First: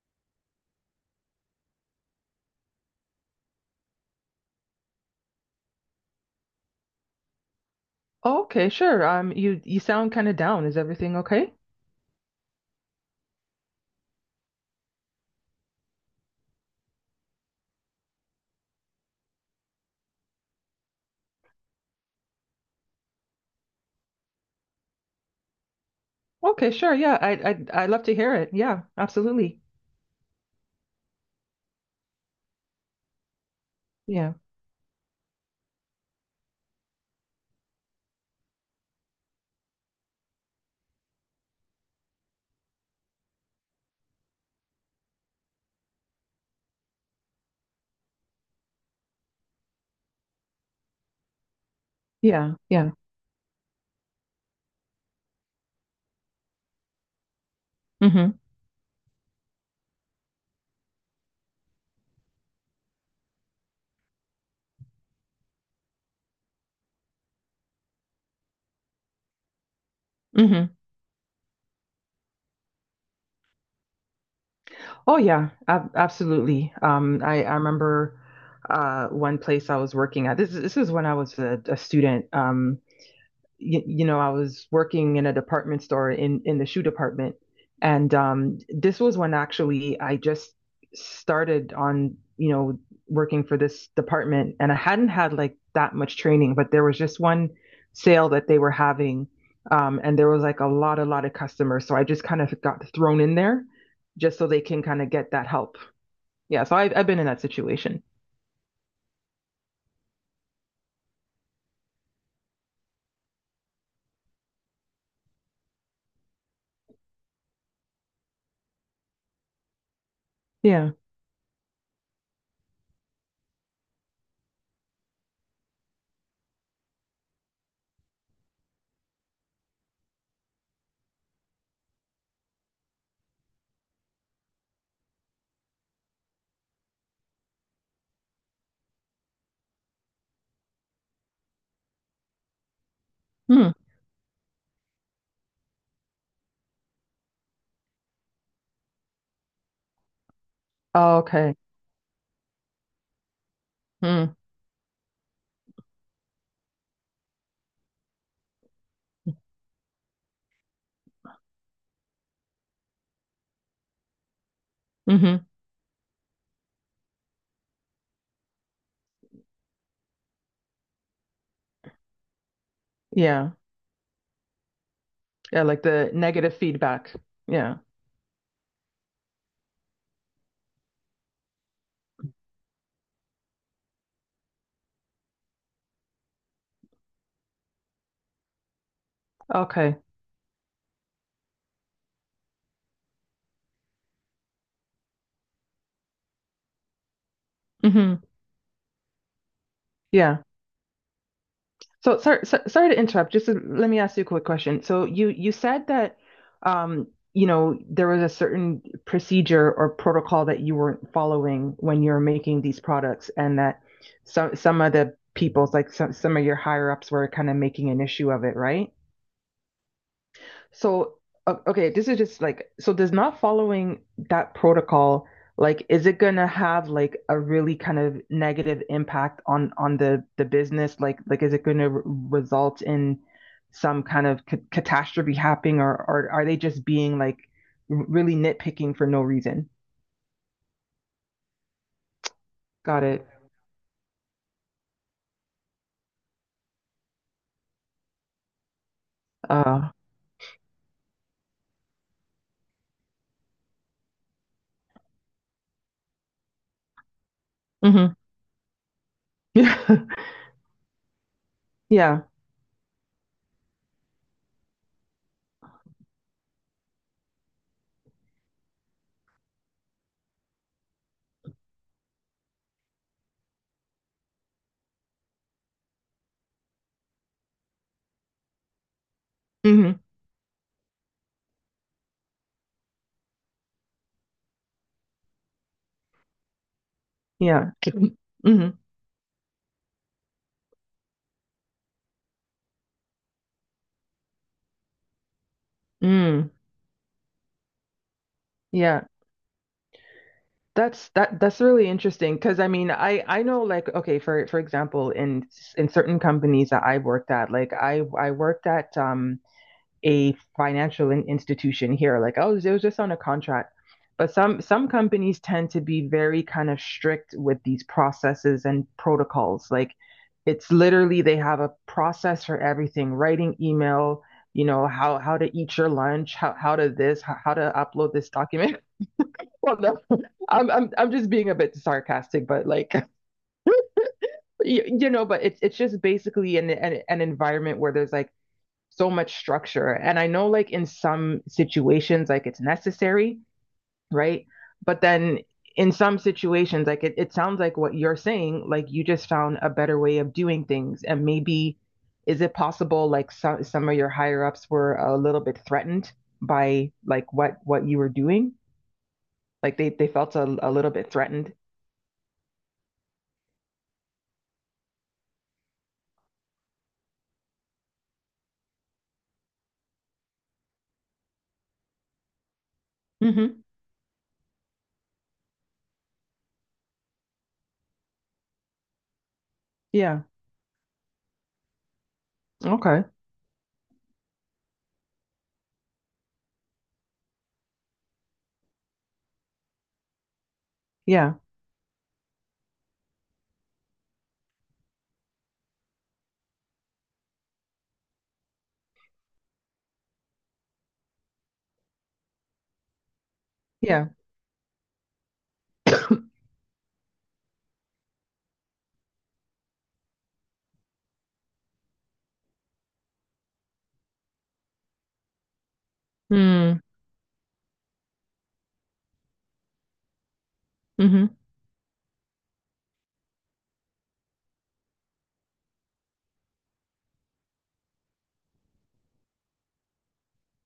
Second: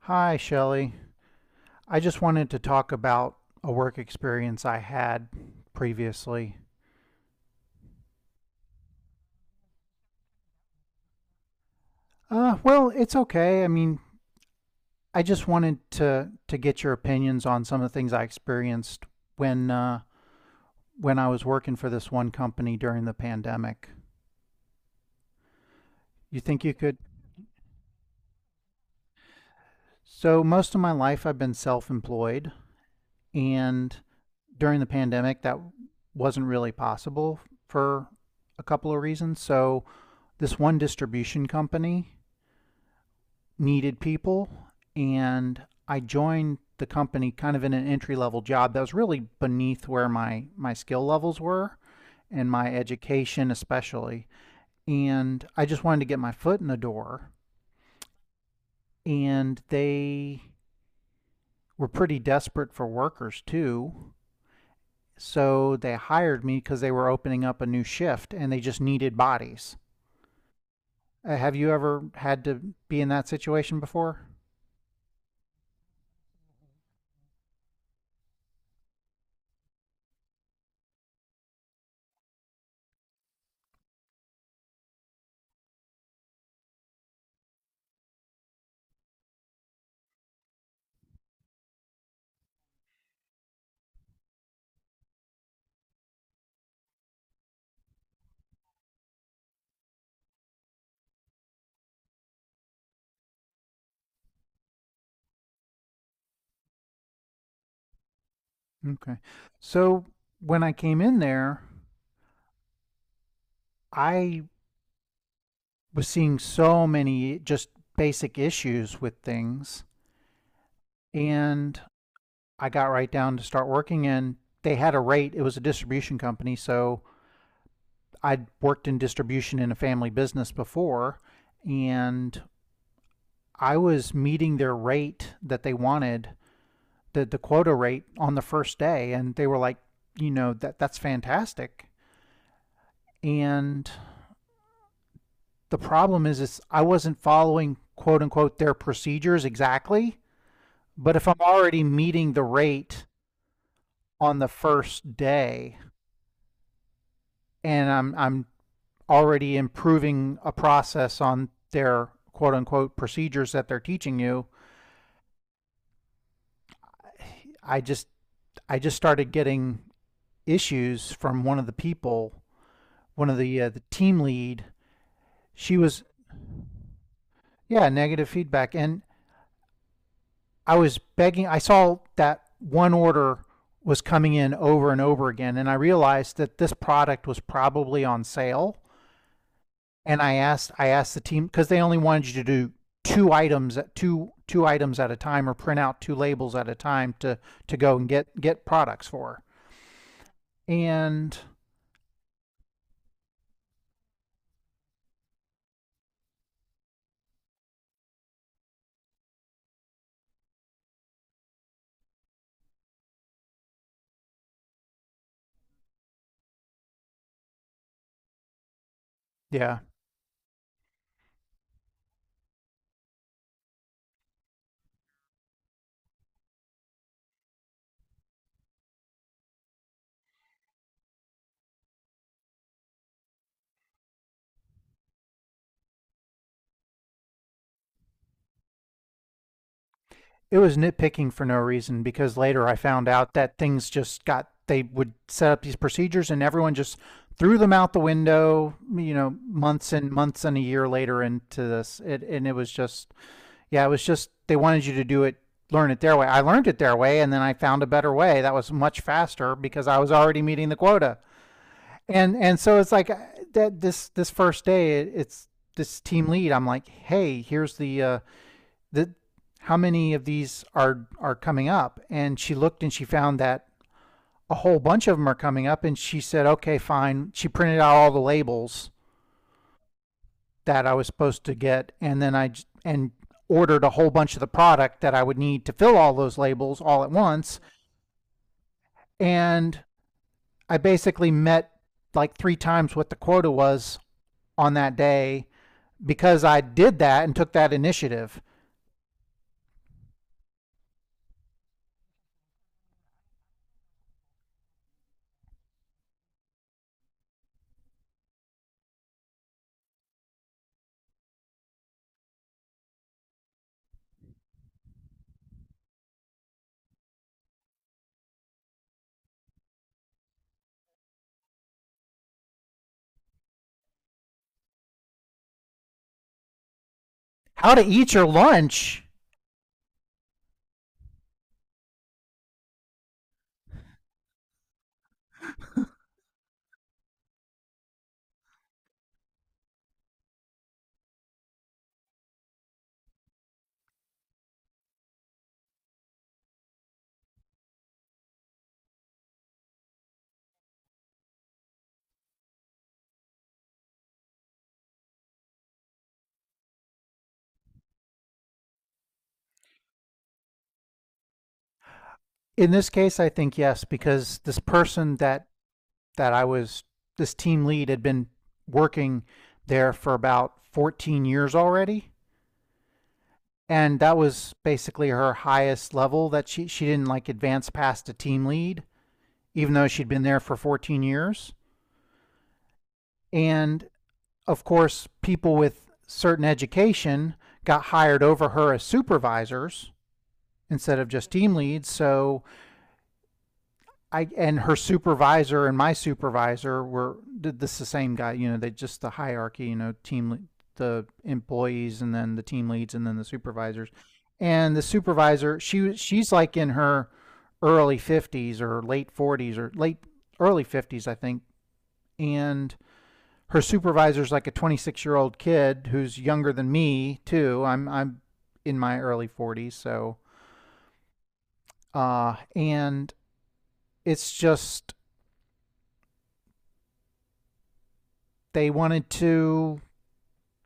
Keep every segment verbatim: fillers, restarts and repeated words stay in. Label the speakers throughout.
Speaker 1: Hi, Shelley. I just wanted to talk about a work experience I had previously.
Speaker 2: Okay, sure. Um, you you sound kind of down. Is everything okay?
Speaker 1: Uh, well, it's okay. I mean, I just wanted to to get your opinions on some of the things I experienced when uh, when I was working for this one company during the pandemic. You think
Speaker 2: Okay,
Speaker 1: you
Speaker 2: sure.
Speaker 1: could?
Speaker 2: Yeah, I I I love to hear it. Yeah, absolutely.
Speaker 1: So most of my life I've been self-employed, and
Speaker 2: Yeah,
Speaker 1: during the pandemic that wasn't really possible for a couple of reasons. So this one distribution company needed people, and I joined the company kind of in an entry level job that was really beneath where my my skill levels were, and
Speaker 2: yeah,
Speaker 1: my
Speaker 2: yeah.
Speaker 1: education especially, and I just wanted to get my foot in the door,
Speaker 2: Mm-hmm.
Speaker 1: and they were pretty desperate for workers too, so they hired me cuz they were opening up a new shift and they just needed bodies.
Speaker 2: Mm-hmm.
Speaker 1: Uh, have you ever had to be in that situation before?
Speaker 2: Oh yeah, ab absolutely. Um, I I remember, uh, one place I was working at. This is this is when I was a, a student. Um, you, you know, I was working in a department store in in the shoe department, and um, this was when actually I just started on you know working for this department, and I hadn't had like that much training, but there was just one sale that they were having, um, and there was like a lot a lot of customers, so I just kind of got thrown in there just so they can kind of get that help. Yeah, so I've I've been in that situation.
Speaker 1: Okay, so when I came in there I was seeing so many just basic issues with things.
Speaker 2: Yeah.
Speaker 1: And I got right down to start working, and they had a rate. It was a distribution company. So I'd worked in distribution in a family business before, and I was meeting their rate that they wanted, the, the quota rate on the first day. And they were like, you know, that, that's fantastic.
Speaker 2: Hmm.
Speaker 1: And the problem is, is I wasn't following quote unquote their procedures exactly. But
Speaker 2: Oh,
Speaker 1: if I'm
Speaker 2: okay.
Speaker 1: already meeting the rate
Speaker 2: Hmm.
Speaker 1: on the first day and I'm I'm already improving a process on their quote unquote procedures that they're teaching you,
Speaker 2: Mm-hmm.
Speaker 1: I just I just started getting issues from one of the people, one of
Speaker 2: Yeah.
Speaker 1: the uh, the team lead.
Speaker 2: Yeah,
Speaker 1: She
Speaker 2: like
Speaker 1: was,
Speaker 2: the negative feedback. Yeah.
Speaker 1: yeah, negative feedback, and I was begging. I saw that one order was coming in over and over again and I realized that this product was probably on sale,
Speaker 2: Okay.
Speaker 1: and I asked I asked the team because they only wanted you to do two items at two two items at a time, or print out two labels at a time to to go and
Speaker 2: Hmm.
Speaker 1: get get products for.
Speaker 2: Yeah.
Speaker 1: And
Speaker 2: So sorry, so, sorry to interrupt. Just to- let me ask you a quick question. So you you said that um, you know, there was a certain procedure or protocol that you weren't following when you're making these products, and that some some of the people's like some some of your higher ups were kind of making an issue of it, right?
Speaker 1: yeah,
Speaker 2: So, o- okay, this is just like, so does not following that protocol, like, is it gonna have like a really kind of negative impact on on the the business? Like, like is it gonna re- result in some kind of ca catastrophe happening, or or are they just being like r- really nitpicking for no reason?
Speaker 1: it was nitpicking for no reason, because later I
Speaker 2: Got
Speaker 1: found
Speaker 2: it.
Speaker 1: out that things just got, they would set up these procedures and everyone just threw them out the window, you know,
Speaker 2: Uh,
Speaker 1: months and months and a year later into this. It, and it was just, yeah, it was just, they wanted you to do it, learn it their way. I learned it their way, and then I found a
Speaker 2: hmm.
Speaker 1: better way that was much faster because I
Speaker 2: Yeah.
Speaker 1: was already meeting the quota.
Speaker 2: Yeah.
Speaker 1: And and so it's like uh, that, this this first day, it, it's this team lead. I'm like, hey, here's the uh, the, how many of these are are coming up? And she looked and she found that a whole bunch of them are coming up, and she said, okay, fine. She printed out all the labels
Speaker 2: Hmm.
Speaker 1: that I was supposed to get, and then I and ordered a whole bunch of the product that I would need to fill all those labels all at once,
Speaker 2: Yeah. Hmm.
Speaker 1: and I basically met like three times what the quota was on that day because
Speaker 2: Mm.
Speaker 1: I did that and took that initiative.
Speaker 2: Yeah. That's that that's really interesting because I mean I I know like okay for for example in in certain companies that I have worked at, like I I worked at um a financial in- institution here, like I was, it was just on a contract, but some some companies tend to be very kind of strict with these processes and protocols, like it's literally they have a process for everything, writing email, you know, how how to eat your lunch, how how to this, how, how to
Speaker 1: How to eat
Speaker 2: upload
Speaker 1: your
Speaker 2: this document.
Speaker 1: lunch?
Speaker 2: Well, no, I'm I'm I'm just being a bit sarcastic, but like you, you know, but it's it's just basically an, an an environment where there's like so much structure, and I know like in some situations like it's necessary, right? But then in some situations, like it, it sounds like what you're saying, like you just found a better way of doing things, and maybe is it possible like some some of your higher ups were a little bit threatened by like what what you were doing, like they they felt a, a little bit threatened.
Speaker 1: In this case, I think yes, because this person that that I was this team lead had been working there for about fourteen years already, and that was basically her highest level, that she she didn't like advance past a team lead even though she'd
Speaker 2: Yeah.
Speaker 1: been there for fourteen years.
Speaker 2: Okay.
Speaker 1: And of course people with certain education got hired over her as supervisors instead of just
Speaker 2: Yeah.
Speaker 1: team leads. So I, and her supervisor and my supervisor were, did, this is the same guy. You know, they just, the hierarchy. You know, team, the employees, and then the team leads, and then the supervisors.
Speaker 2: Yeah.
Speaker 1: And the supervisor, she was- she's like in her early fifties, or late forties, or late early fifties, I think. And her supervisor's like a twenty six year old kid who's younger than
Speaker 2: Hmm.
Speaker 1: me too. I'm I'm in my early forties, so
Speaker 2: Mm-hmm.
Speaker 1: uh, and it's just, they wanted to,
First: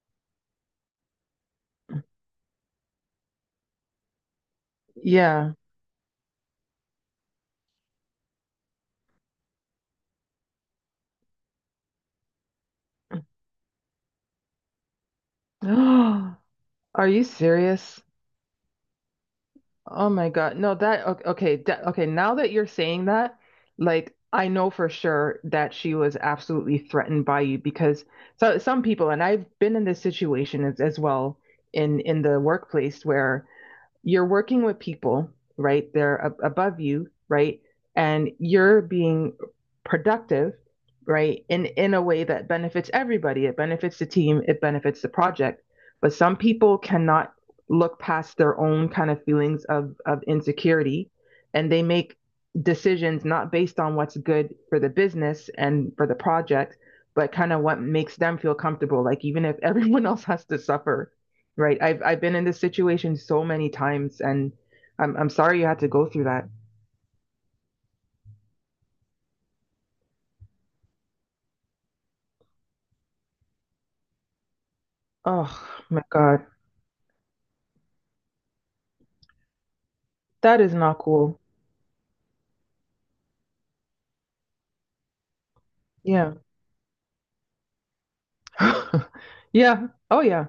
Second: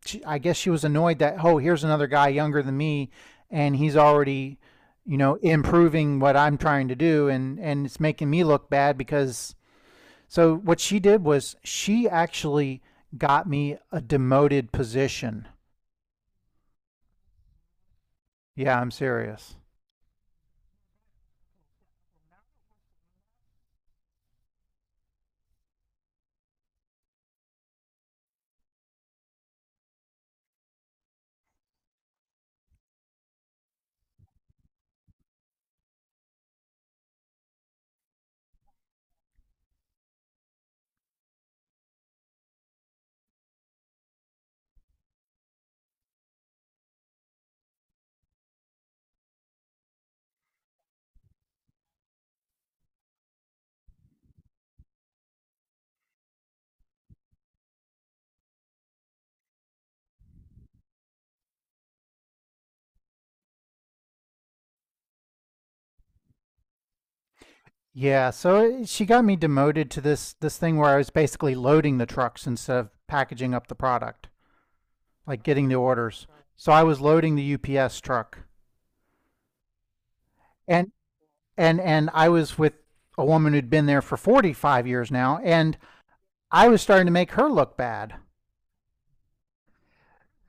Speaker 1: she, I guess she was annoyed that, oh, here's another guy younger than me, and he's already, you know,
Speaker 2: Yeah.
Speaker 1: improving what I'm trying to do, and and it's making me look bad. Because so what she did was, she actually got me a demoted position.
Speaker 2: Are you serious?
Speaker 1: Yeah, I'm serious.
Speaker 2: Oh my God. No, that, okay, okay, that, okay, now that you're saying that, like I know for sure that she was absolutely threatened by you, because so some people, and I've been in this situation as, as well, in in the workplace, where you're working with people, right? They're ab- above you, right? And you're being productive, right? In in a way that benefits everybody. It benefits the team, it benefits the project. But some people cannot look past their own kind of feelings of of insecurity, and they make decisions not based on what's good for the business and for the project, but kind of what makes them feel comfortable. Like even if everyone else has to suffer. Right. I've I've been in this situation so many times, and I'm I'm sorry you had to go through that.
Speaker 1: Yeah, so she got me demoted to this this thing where I was basically loading the trucks instead of packaging up the product, like getting the
Speaker 2: Oh my
Speaker 1: orders.
Speaker 2: God.
Speaker 1: So I was loading the U P S truck.
Speaker 2: That is
Speaker 1: And
Speaker 2: not cool.
Speaker 1: and and I was with a woman who'd been there for forty-five years now, and
Speaker 2: Yeah.
Speaker 1: I was starting to make her look bad.
Speaker 2: Yeah. Oh yeah.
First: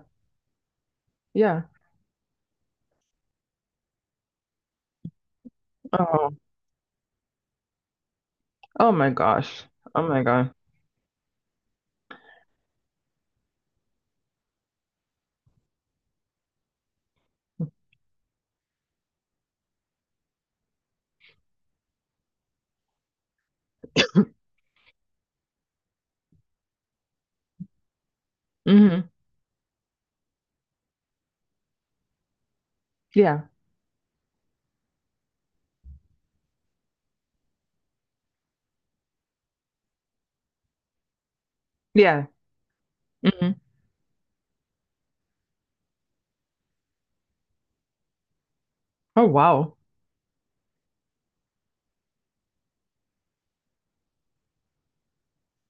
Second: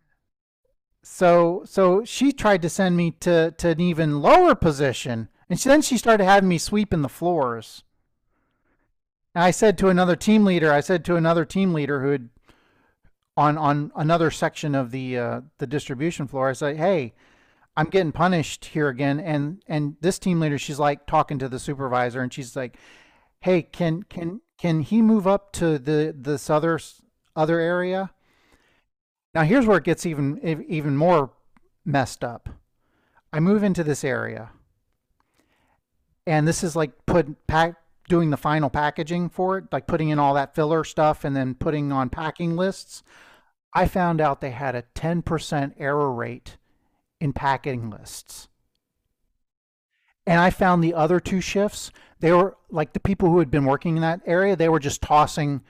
Speaker 1: So
Speaker 2: Yeah.
Speaker 1: so she tried to send me to to an even lower position, and she, then she started
Speaker 2: Oh.
Speaker 1: having me sweeping the floors.
Speaker 2: Oh my
Speaker 1: And I
Speaker 2: gosh.
Speaker 1: said to
Speaker 2: Oh
Speaker 1: another
Speaker 2: my
Speaker 1: team
Speaker 2: God.
Speaker 1: leader, I said to another team leader who had on on another section of the uh, the distribution floor, I said, "Hey, I'm getting punished here again." And and this team leader, she's like talking to the supervisor, and she's like, hey, can can can he move up to the this other other area?
Speaker 2: Hmm.
Speaker 1: Now here's where it gets even even more messed up. I
Speaker 2: Yeah.
Speaker 1: move into this area, and this is like put pack, doing the final packaging for it, like putting in all that filler stuff and then putting on
Speaker 2: Yeah.
Speaker 1: packing lists.
Speaker 2: Hmm.
Speaker 1: I found out they had a ten percent error rate in packing lists.
Speaker 2: Oh wow.
Speaker 1: And I found the other two shifts, they were like the people who had been working in that area, they were just tossing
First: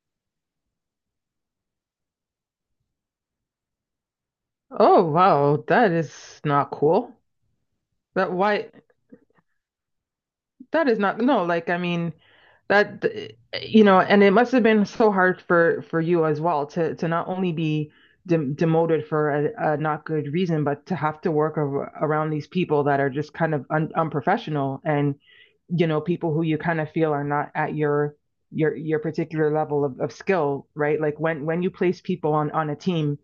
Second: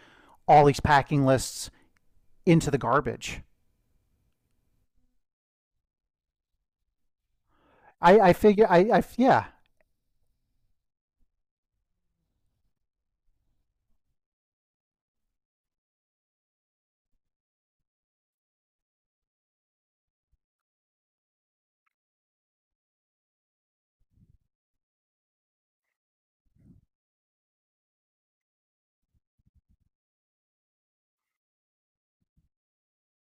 Speaker 1: all these packing lists into the garbage.
Speaker 2: Oh wow. That is not cool.
Speaker 1: I,
Speaker 2: That
Speaker 1: I figure
Speaker 2: why.
Speaker 1: I, I yeah
Speaker 2: That is not, no, like I mean that, you know, and it must have been so hard for for you as well, to to not only be de demoted for a, a not good reason, but to have to work ar around these people that are just kind of un unprofessional, and you know, people who you kind of feel are not at your your your particular level of, of skill, right? Like when when you place people on on a team,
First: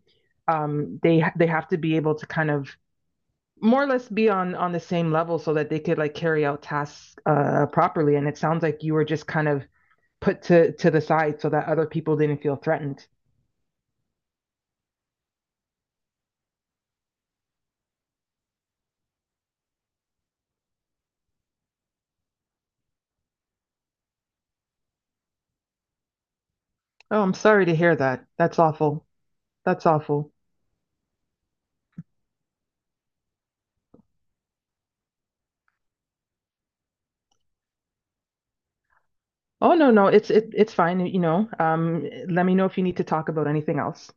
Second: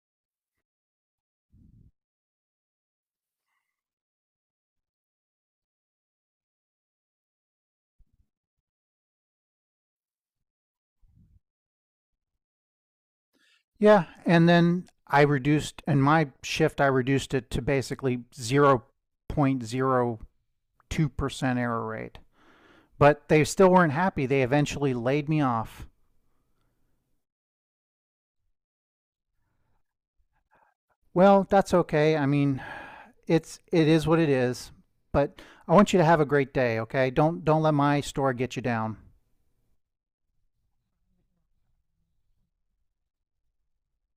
Speaker 2: um, they ha- they have to be able to kind of more or less be on on the same level so that they could like carry out tasks uh properly, and it sounds like you were just kind of put to to the side so that other people didn't feel threatened.
Speaker 1: yeah, and then I reduced, and my shift I reduced it to basically zero point zero two percent error rate. But they still weren't happy. They eventually laid me off.
Speaker 2: Oh, I'm sorry to hear that. That's awful. That's awful.
Speaker 1: Well, that's okay. I mean, it's it is what it is. But I want you to have a great day, okay? Don't don't let my store get you down.
Speaker 2: Oh no, no, it's it, it's fine, you know. Um let me know if you need to talk about anything else.